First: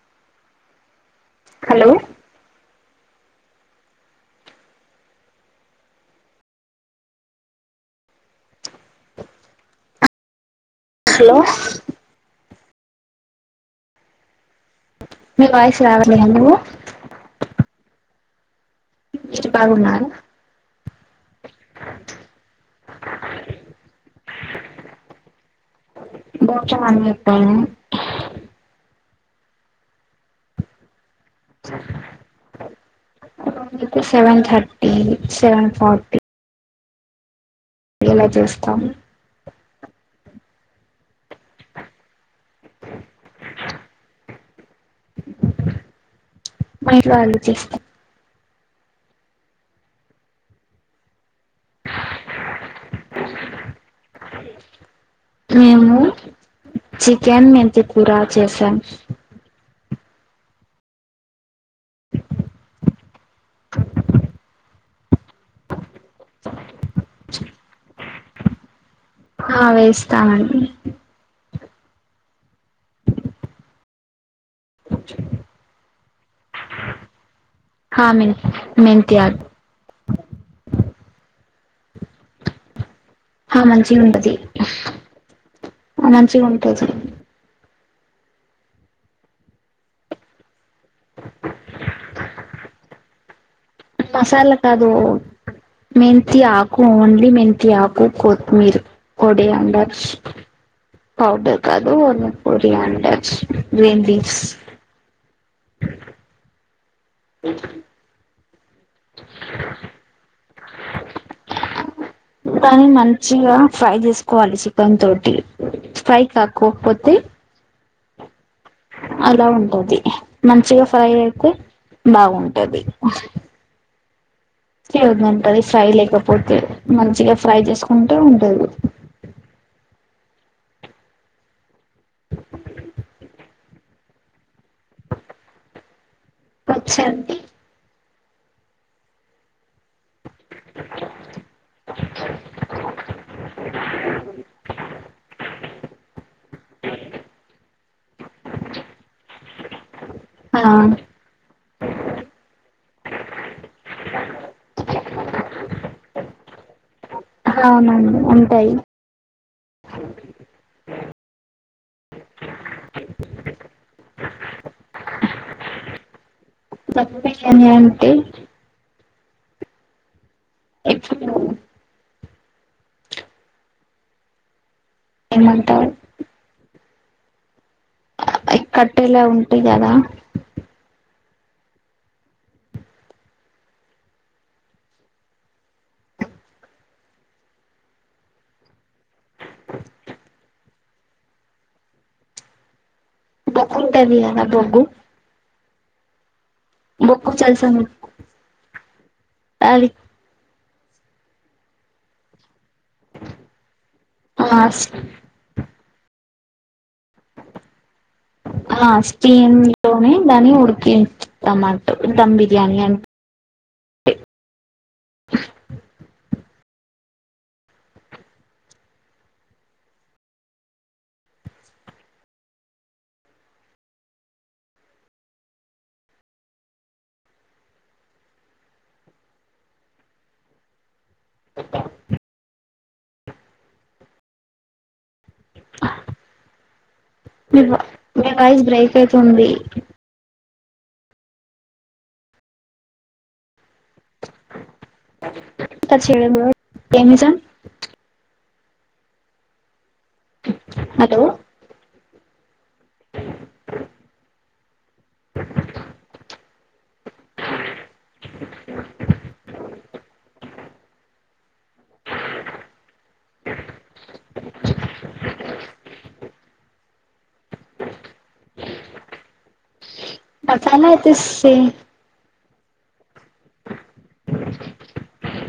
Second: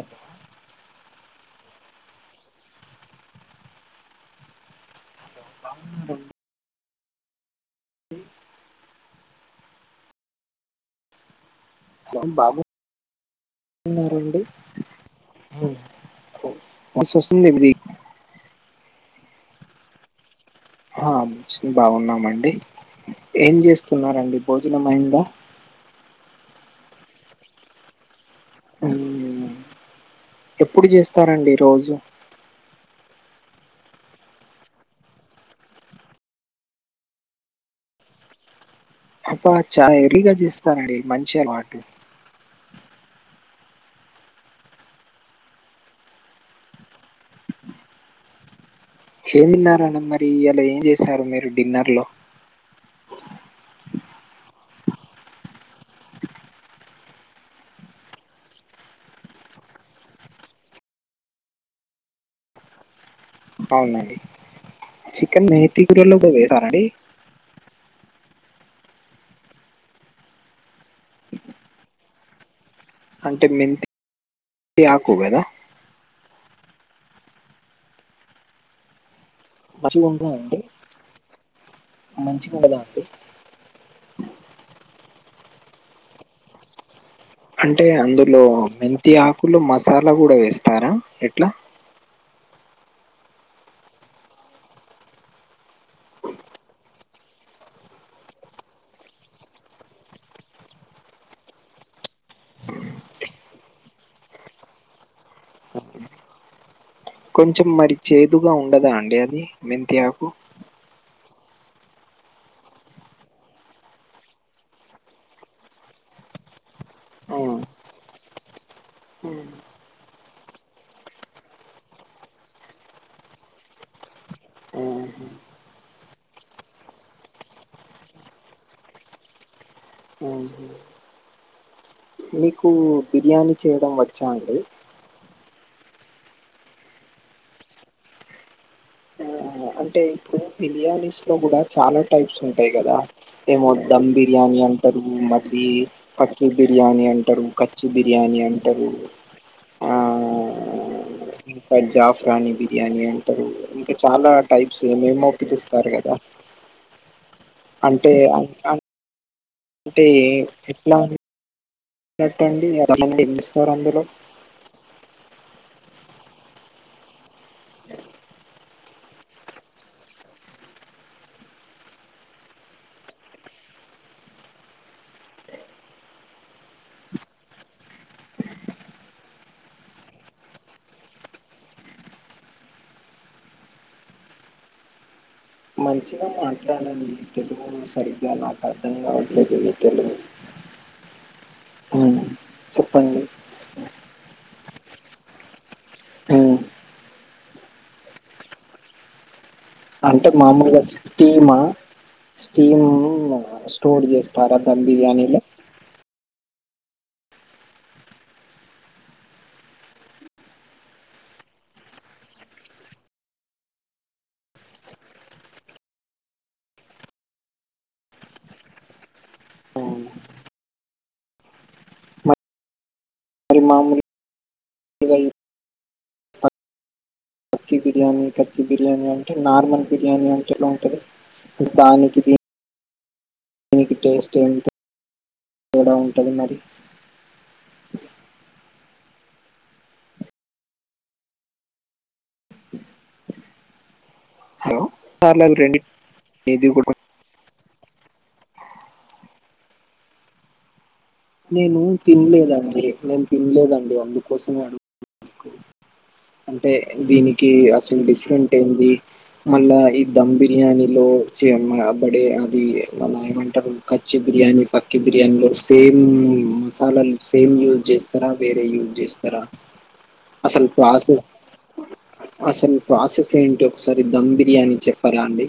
అఓే hello [unintelligible] అ hello ఉన్నారండి మీ voice రావట్లాదు నువ్వు ఆ మస్తు వస్తుంది అండీ మీరు బాగున్నారా ఆ బాగున్నామండి ఏం చేస్తున్నారండి భోజనం అయిందా బో చా అని చెప్పాలే మ్మ్. ఎప్పుడు చేస్త వస్తారండి రోజు సెవెన్ థర్టీ సెవెన్ ఫార్టీ ఎలా చేస్తాము అబ్బా చాలా ఎర్లీగా చేస్తారండి మంచి అలవాటు, మా ఇంట్లో అంతే ఏమి తిన్నారన్న మరి ఇలా ఏం చేశారు మీరు డిన్నర్ లో మేము చికెన్ మెంతు కూర చేసాం, అవునండి చికెన్ మేతీ కురలో కూడా వస్తారండి, ఆ వేస్తానండి అంటే మెంతి ఏ యాకు కదా హ హా మె మెతి ఆకు మంచిగా ఉంటదా అండి, మంచిగా ఉండదా అండి హ మంచిగా ఉంటది అనంచి ఉంటంది అంటే అందులో మెంతి ఆకులు మసాలా కూడా వేస్తారా ఎట్లా మసాలా కాదు మెంతి ఆకు ఓన్లీ మెంతి ఆకు కొత్తిమీర్ పొడి అండచ్ పౌడర్ కాదు ఓన్లీ పొడి అండచ్ గ్రీన్ లీవ్స్ కొంచం మరి చే దుగా ఉండదా అండి అది మెంతి ఆకు కానీ మంచిగా ఫ్రై చేసుకోవాలి చికెన్ తోటి ఫ్రై కాకోకపోతే ఆ! అలా హ్మ్. ఉంటది మంచిగా ఫ్రై అయితే బాగుంటది చే ఆహా! ఉంటది ఫ్రై లేకపోతే మంచిగా ఫ్రై చేసుకుంటే ఉంటదు ఆహా! మీకు బిర్యానీ చేయడం వచ్చా అండి వచ్చండి అన్ అంటే ఈప్పుడు బిర్యానీస్ లో కూడా చాలా టైప్స్ ఉంటాయి కదా ఏమో దమ్ బిర్యానీ అంటారు మళ్ళీ పక్కీ బిర్యానీ అంటరు కచ్చి బిర్యానీ అంటరు ఆ ఇంకా జాఫ్రానీ బిర్యానీ అంటరు ఇంకా చాలా టైప్స్ ఏమేమి మో పిలుస్తారు కదా అంటే అవునండి ఉంటాయి అంటే ఎట్లా [inaudible] అండి ఎమేస్తారు అందులో తమ్ము ర్యానీ అంటే ఎట్టుండాలే ఏమంత కట్టేలు అవి ఉంటాయి కదా మంచిగా మాట్లాడండి తెలుగు సరిగ్గా నాకు అర్థం కావట్లేదు మీ తెలుగు ఉ ప్పండి తెల్లగా బొగ్గు ఉమ్, బొగ్గు తెలుసా మీ ఆది అంటే మామూలుగా టీమా స్టీమ్ స్టోర్ చేస్తారా ఆ ధమ్ బిర్యానీలో ఆ స్టీమ్ లోనే దాన్ని ఉడికిం [inaudible] టమాటో దమ్ బిర్యానీ అంటే ఉమ్, మరి మామూల్ అక్కీ బిర్యానీ కజ్జి బిర్యానీ అంటే నార్మల్ బిర్యానీ అంటే ఏలా ఉంటది దానికి దీన్ నికి టేస్ట్ ఏం తేడా ఉంటుంది మరి మీ వా మీ వాయిస్ బ్రేక్ యితుంది హలో సార్లా రెండి కట్ చేయడం కూడా ఇది ఏమిజం హలో నేను తిన్లేదండి నేను తన్లేదండి అందుకోసమే అడు అంటే దీనికి అసలు డిఫరెంట్ ఏంది మళ్ళా ఈ ధమ్ బిర్యానీలో [inaudible] అది మళ్ళ ఏమంటారు కచ్చి బిర్యానీ పక్కి బిర్యానీలో సేమ్ మసాలాలు సేమ్ యూజ్ చేస్తారా వేరే యూజ్ చేస్తారా? అసల్ మసాలా అయితే సేమ్ ప్రాసెస్ ఏంటి ఒకసారి ధమ్ బిర్యానీ చెప్పారా అండి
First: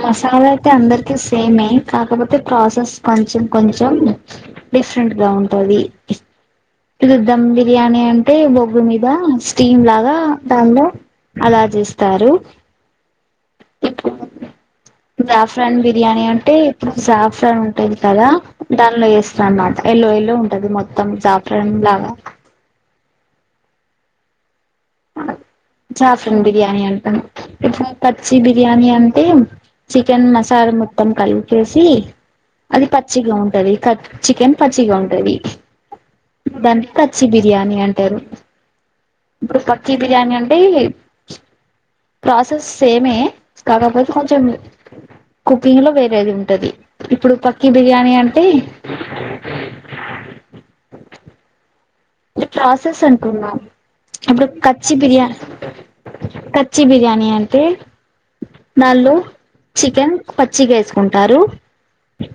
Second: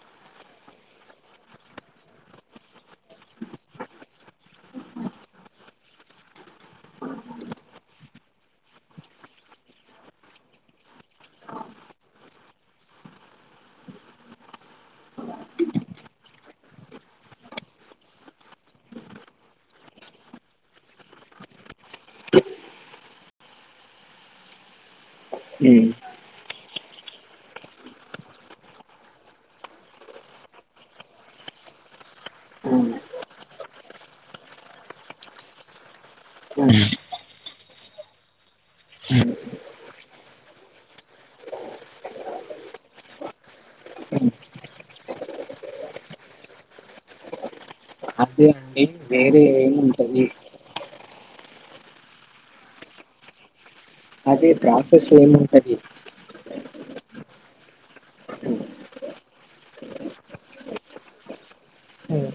మసాలా అయితే అందరికి సేమే కాకపోతే ప్రాసెస్ కొంచం కొంచం డిఫరెంట్గా ఉంటది. ధమ్ బిర్యాణి అం అంటే బొగ్గు మీద స్టీమ్ లాగా దాన్లో అలా చేస్తారు. ఇప్పుడు జాఫ్రాన్ బిర్యానీ అంటే ఇప్పుడు జాఫ్రాన్ ఉంటది కదా దాన్లో చేస్తా అనమాట ఎల్లో ఎల్లో ఉంటది మొత్తం జా న్ లాగా హ్మ్. జా ధమ్ బిర్యాని అంటం ఇప్పుడు పచ్చి బిర్యానీ అంటే చికెన్ మసాలా మొత్తం కలిపేసి అది హ్మ్. పచ్చిగా ఉంటది చికెన్ పచ్చిగా ఉంటది హ్మ్. దాన్ పచ్చి బిర్యానీ అంటారు హ్మ్. ఇప్పుడు చ్చి బిర్యానీ అంటే ప్రాసెస్ సేమే కాకపోతే హ్మ్. కొంచం కుకింగ్లో వేరేది ఉంటంది ఇప్పుడు పకి అదే అండి వేరే ఏమి ఉంటది. ఇ ప్రాసెస్ అంటున్నా అదే ప్రాసెస్ ఏం ఉంటది. పచ్చి బిర్యానీ అంటే దాన్లో చికెన్ పచ్చిగా ఏసుకుంటారు హ్మ్.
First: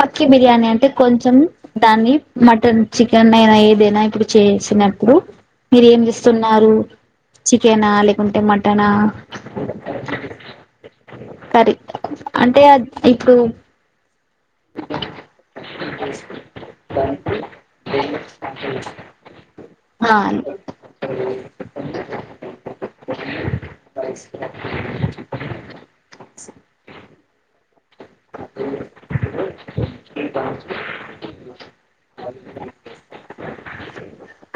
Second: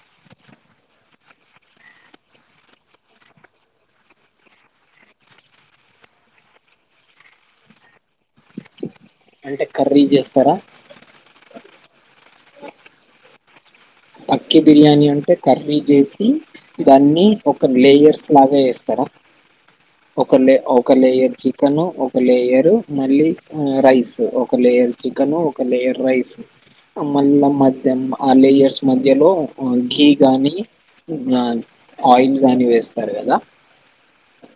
పక్కి బిర్యానీ అంటే కొంచం దాన్ని మటన్ చికెన్ అయినా ఏదైనా ఇప్పుడు చేసినప్పుడు మీరు ఏం చేస్తున్నారు చికెనా లేకుంటే మటనా అంటే కర్రీ చేస్తరా కర్రీ అంటే అద్ ఇప్పుడు పక్కి బిర్యానీ అంటే కర్రీ చేసి దాన్ని ఒక లేయర్స్ లాగా ఏస్తరా ఆ ఒక ఒక లేయర్ చికెన్ ఒక లేయరు మళ్ళీ రైస్ ఒక లేయర్ చికెన్ ఒక లేయర్ రైస్ మళ్ళా మ. [unintelligible] మధ్యలో గీ గానీ ఆయిల్ గానీ వేస్తారు కదా.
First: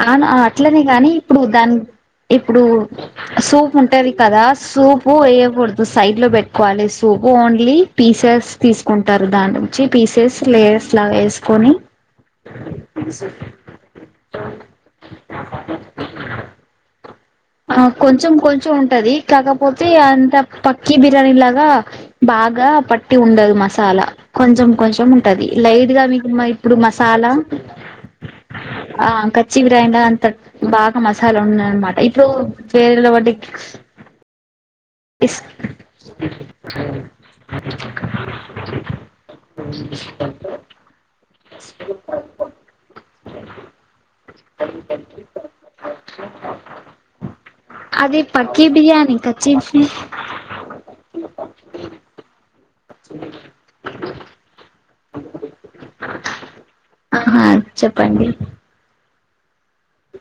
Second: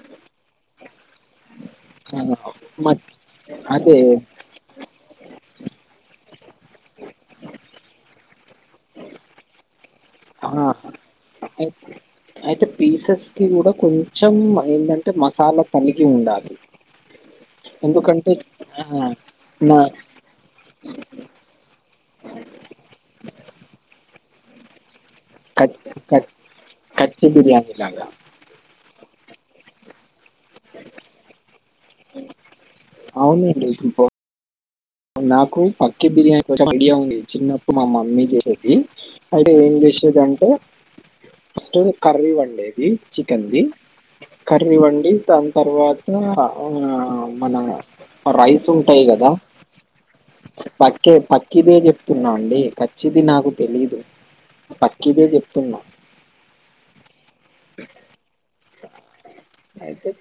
అవును అట్లనే గానీ ఇప్పుడు దాన్ ఆ, ఇప్పుడు మ సూప్ అదే ఉంటది కదా సూపు ఏ. కుడదు సైడ్లో పెట్టుకోవాలి సోపు ఓన్లీ పీసెస్ తీసుకుంటారు. దాన్నుంచి పీసెస్ ఆ, లేయర్స్లా ఎస్కొని అయి- పీసెస్కి గుడా కొంచం ఏంటంటే మసాలా తనిగి ఉండాలి ఆ కొంచం ఎందుకంటే కొంచం ఆ, ఉంటది నా కాకపోతే అంత పక్ క్కీ బిర్యానీ లాగా బాగా పట్టి ఉండదు మసాలా కొంచం కొంచం ఉంటది లైట్గా మీకు ఇప్పుడు కచ్చి మసాలా బిర్యానీ లాగా ఆ కచ్చి బిర్యానీలా అంత బాగా మసాలా ఉన్నదన్నమాట [inaudible] ఫేర్లో వాటి అవునండి నాకు పక్కే బిర్యానీం చ ఐడియా ఉంది చిన్నప్పుడు మా మమ్మీ చేసేది అయితే ఏం చేసేదింటే ఫస్ట్ కర్రీ వండేది చికెన్ది. కర్రీవండి దాని తర్వాత ఆ మన అది పక్కీ రైస్ ఉంటాయి బిర్యానీ కదా. కచ్చిఫ్ పక్కే పకిదే చెప్తున్నా అండి ఖచ్చిది నాకు తెలీదు ఇక ఇదే చెప్తున్నా ఆహా చెప్పండి అయితే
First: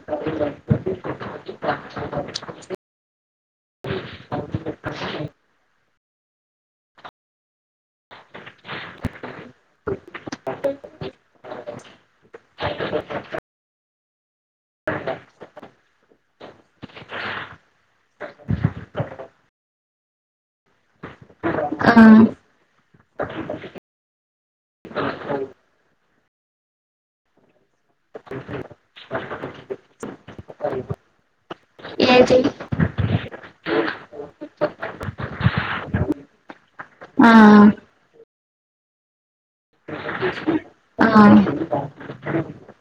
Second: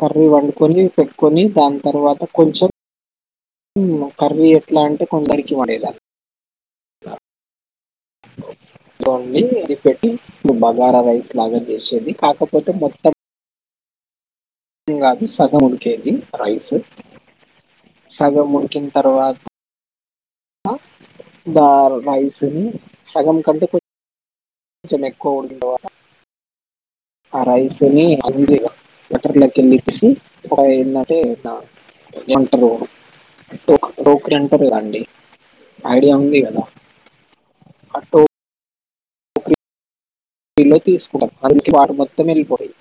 కర్రీ వండుకొని పెట్టుకొని దాని తర్వాత కొంచెం కర్రీ ఎట్లా అంటే కొందరికి పడేదా స రండి ఎదిపెట్టి ఇప్పుడు బగారా రైస్ లాగా చేసేది కాకపోతే మొత్తం అ కాదు సగముడు కేేది రైస్ సగ ముడికిన తర్వాత ఆ దాల్ రైసినీ సగం కంటే కొంచం. జమ కోడ గ ఆ రైసిని అందరూ బట్టలకింద కింద ఇప్పేసి [unintelligible] అంటే ఎలా. ఏది ఎంటలోడు టోక టోకరీ అంటారు కదాండి ఐడియా ఉంది కదా ఆ ఆ ఇల్లు ఆ తీసుకున్నాం అది ముఖ్య. తమిల్ పోయిల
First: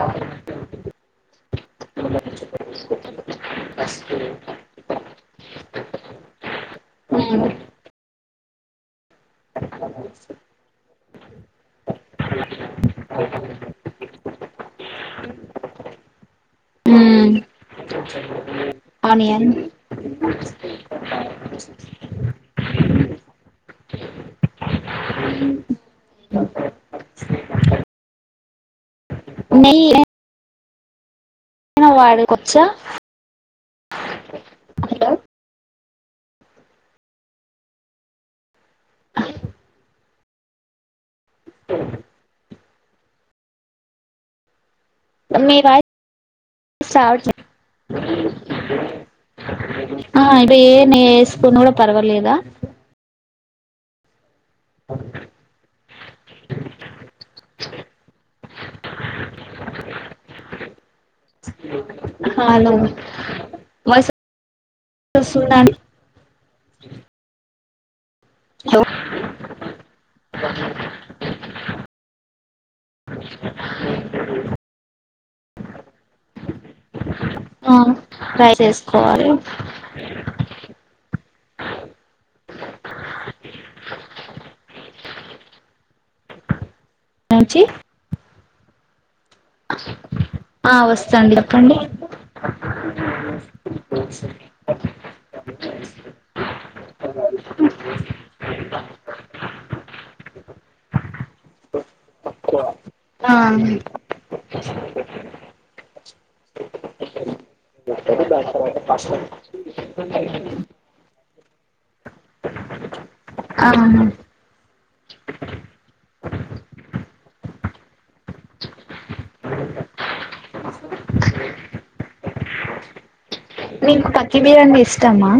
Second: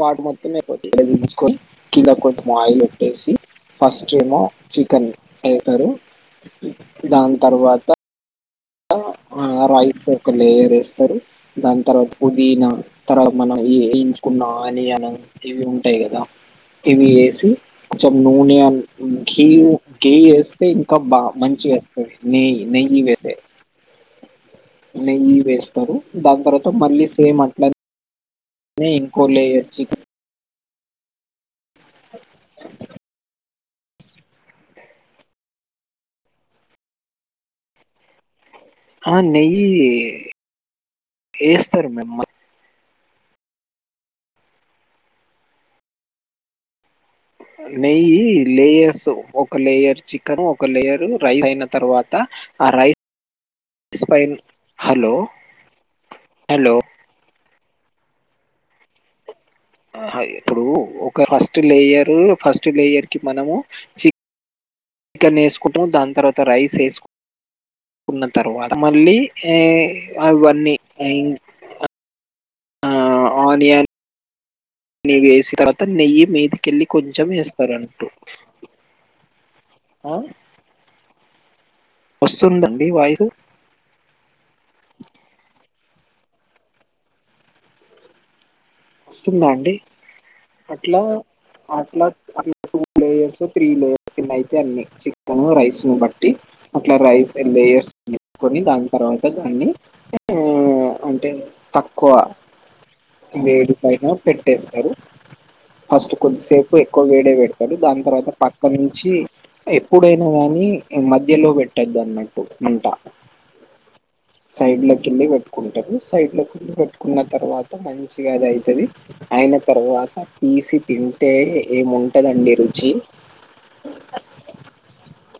వాటి మొత్తం. ఉమ్ ఆ రైస్ ఒక లేయర్ వేస్తారు దాని తర్వాత పుదీనా తర్వాత మనం వేయించుకున్న ఆనియన్ ఇవి ఉంటాయి కదా ఇవి ఉమ్ వేసి కొంచెం నూనె ఆనియన్ స్ ఇంకాబ్బా మంచిగోస్తద్ది నేయి నెయ్యి వేస్తే. అనియ వేస్తారు దాని తర్వాత మళ్ళీ సేమ్ అట్లా న కోలే ఇర్చి వాడు కొచ్చా ఆ న ఏ తర్మ మ మ స్టార్ నెయ్యి లేయర్సు ఒక లేయర్ ఆ చికెన్ ఇప్పుడు ఒక ఏ లేయరు నెయ్యి రైస్ వేసుకున్న అయిన కూడా తర్వాత పర్వాలేదా ఆ రైస్ స్పైన్ హలో హలో [unintelligible] [inaudible] ఆ ఇప్పుడు ఒక first layer first hello layer కి మనము వాయిస్ చికెన్ వస్తుందా అండి వేసుకుంటాము దాని తర్వాత రైస్ వేసుకు ఉన్న తర్వాత హలో మళ్ళీ ఆ అవన్నీ ఆ ఆనియన్ నీ వేసి తర్వాత నెయ్యి మీదకెల్లి కొం ఆ ట్రై చేసుకోవాలి ఆ వస్తుందండి వాయిసు నొచ్చి వస్తుందా అండి ఆ అట్లా వస్తాండి చెప్పండి అట్లా అట్లా టూ లేయర్స్ త్రీ లేయర్స్ ఎన్ని అయితే అన్ని చికెన్ రైస్ బట్టి అట్లా రైస్ లేయర్స్ తీసుకొని దాన్ తర్వాత దాన్ని ఆ అంటే తక్కువ ఆ పైనా పెట్టేస్తరు ఫస్ట్ కొద్దిసేపు ఎక్కువ వేడే పెడతాడు దాని తర్వాత ప అక్కడ నుంచి ఎప్పుడైనా కానీ మధ్య మధ్యలో పెట్టదు అన్నట్టు మంట ఆ సైడ్ లో కెళ్ళి పెట్టుకుంటరు సైడ్ లో కెళ్ళి పెట్టుకున్న తర్వాత మంచిగా అది ఐ ఇది ఆయిన తర్వాత తీసి తింటే ఏముంటదండి రుచి నీక్ పక్కి బీర్ అంటే ఇష్టమ్మా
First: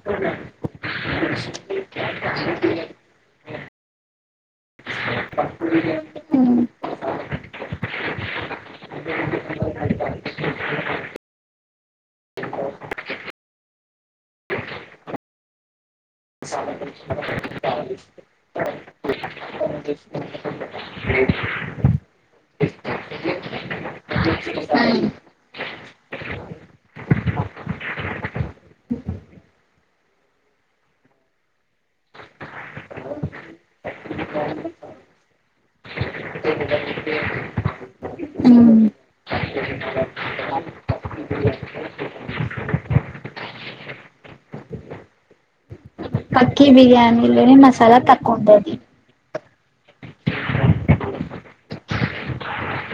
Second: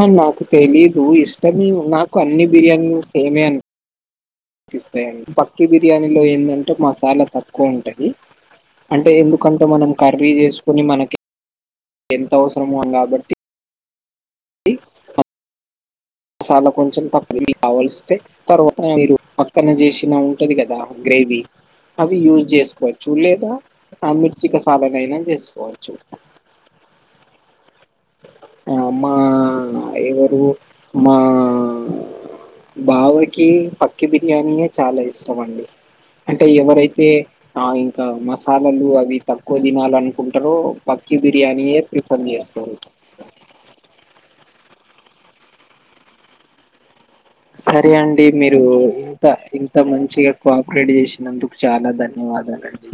ఆ నాకు తెలీదు ఇష్టమే నాకు అన్నీ బిర్యానీలు సేమే అన్ స్తాయండి పక్కీ బిర్యానీలో ఏంటంటే మసాలా తక్కువ ఉంటది అంటే ఎందుకంటే మనం కర్రీ చేసుకుని మనకి ఎంత అవసరమో నా బట్టి అ మసాలా కొంచెం తప్పిలి ఆవలిస్తే తర్వాత మీరు పక్కన చేసినా ఉంటది కదా గ్రేవీ అవి యూజ్ చేసుకోవచ్చు లేదా ఆ మిర్చి కసాలనైనా చేసుకోవచ్చు [unintelligible] [inaudible] అమ్మా ఎవరు మా బావకి పక్కి బిర్యానీ చాలా ఇష్టం అండి అంటే ఎవరైతే ఆ ఇంకా మసాలాలు అవి తక్కువ తినాల అనుకుంటారో పక్కి బిర్యానీయే ప్రిఫర్ చేస్తారు పకి బం సరే అండి మీరు ఇంత ఇంత మంచిగా కోఆపరేట్ చేసినందుకు చాలా ధన్యవాదాల అండి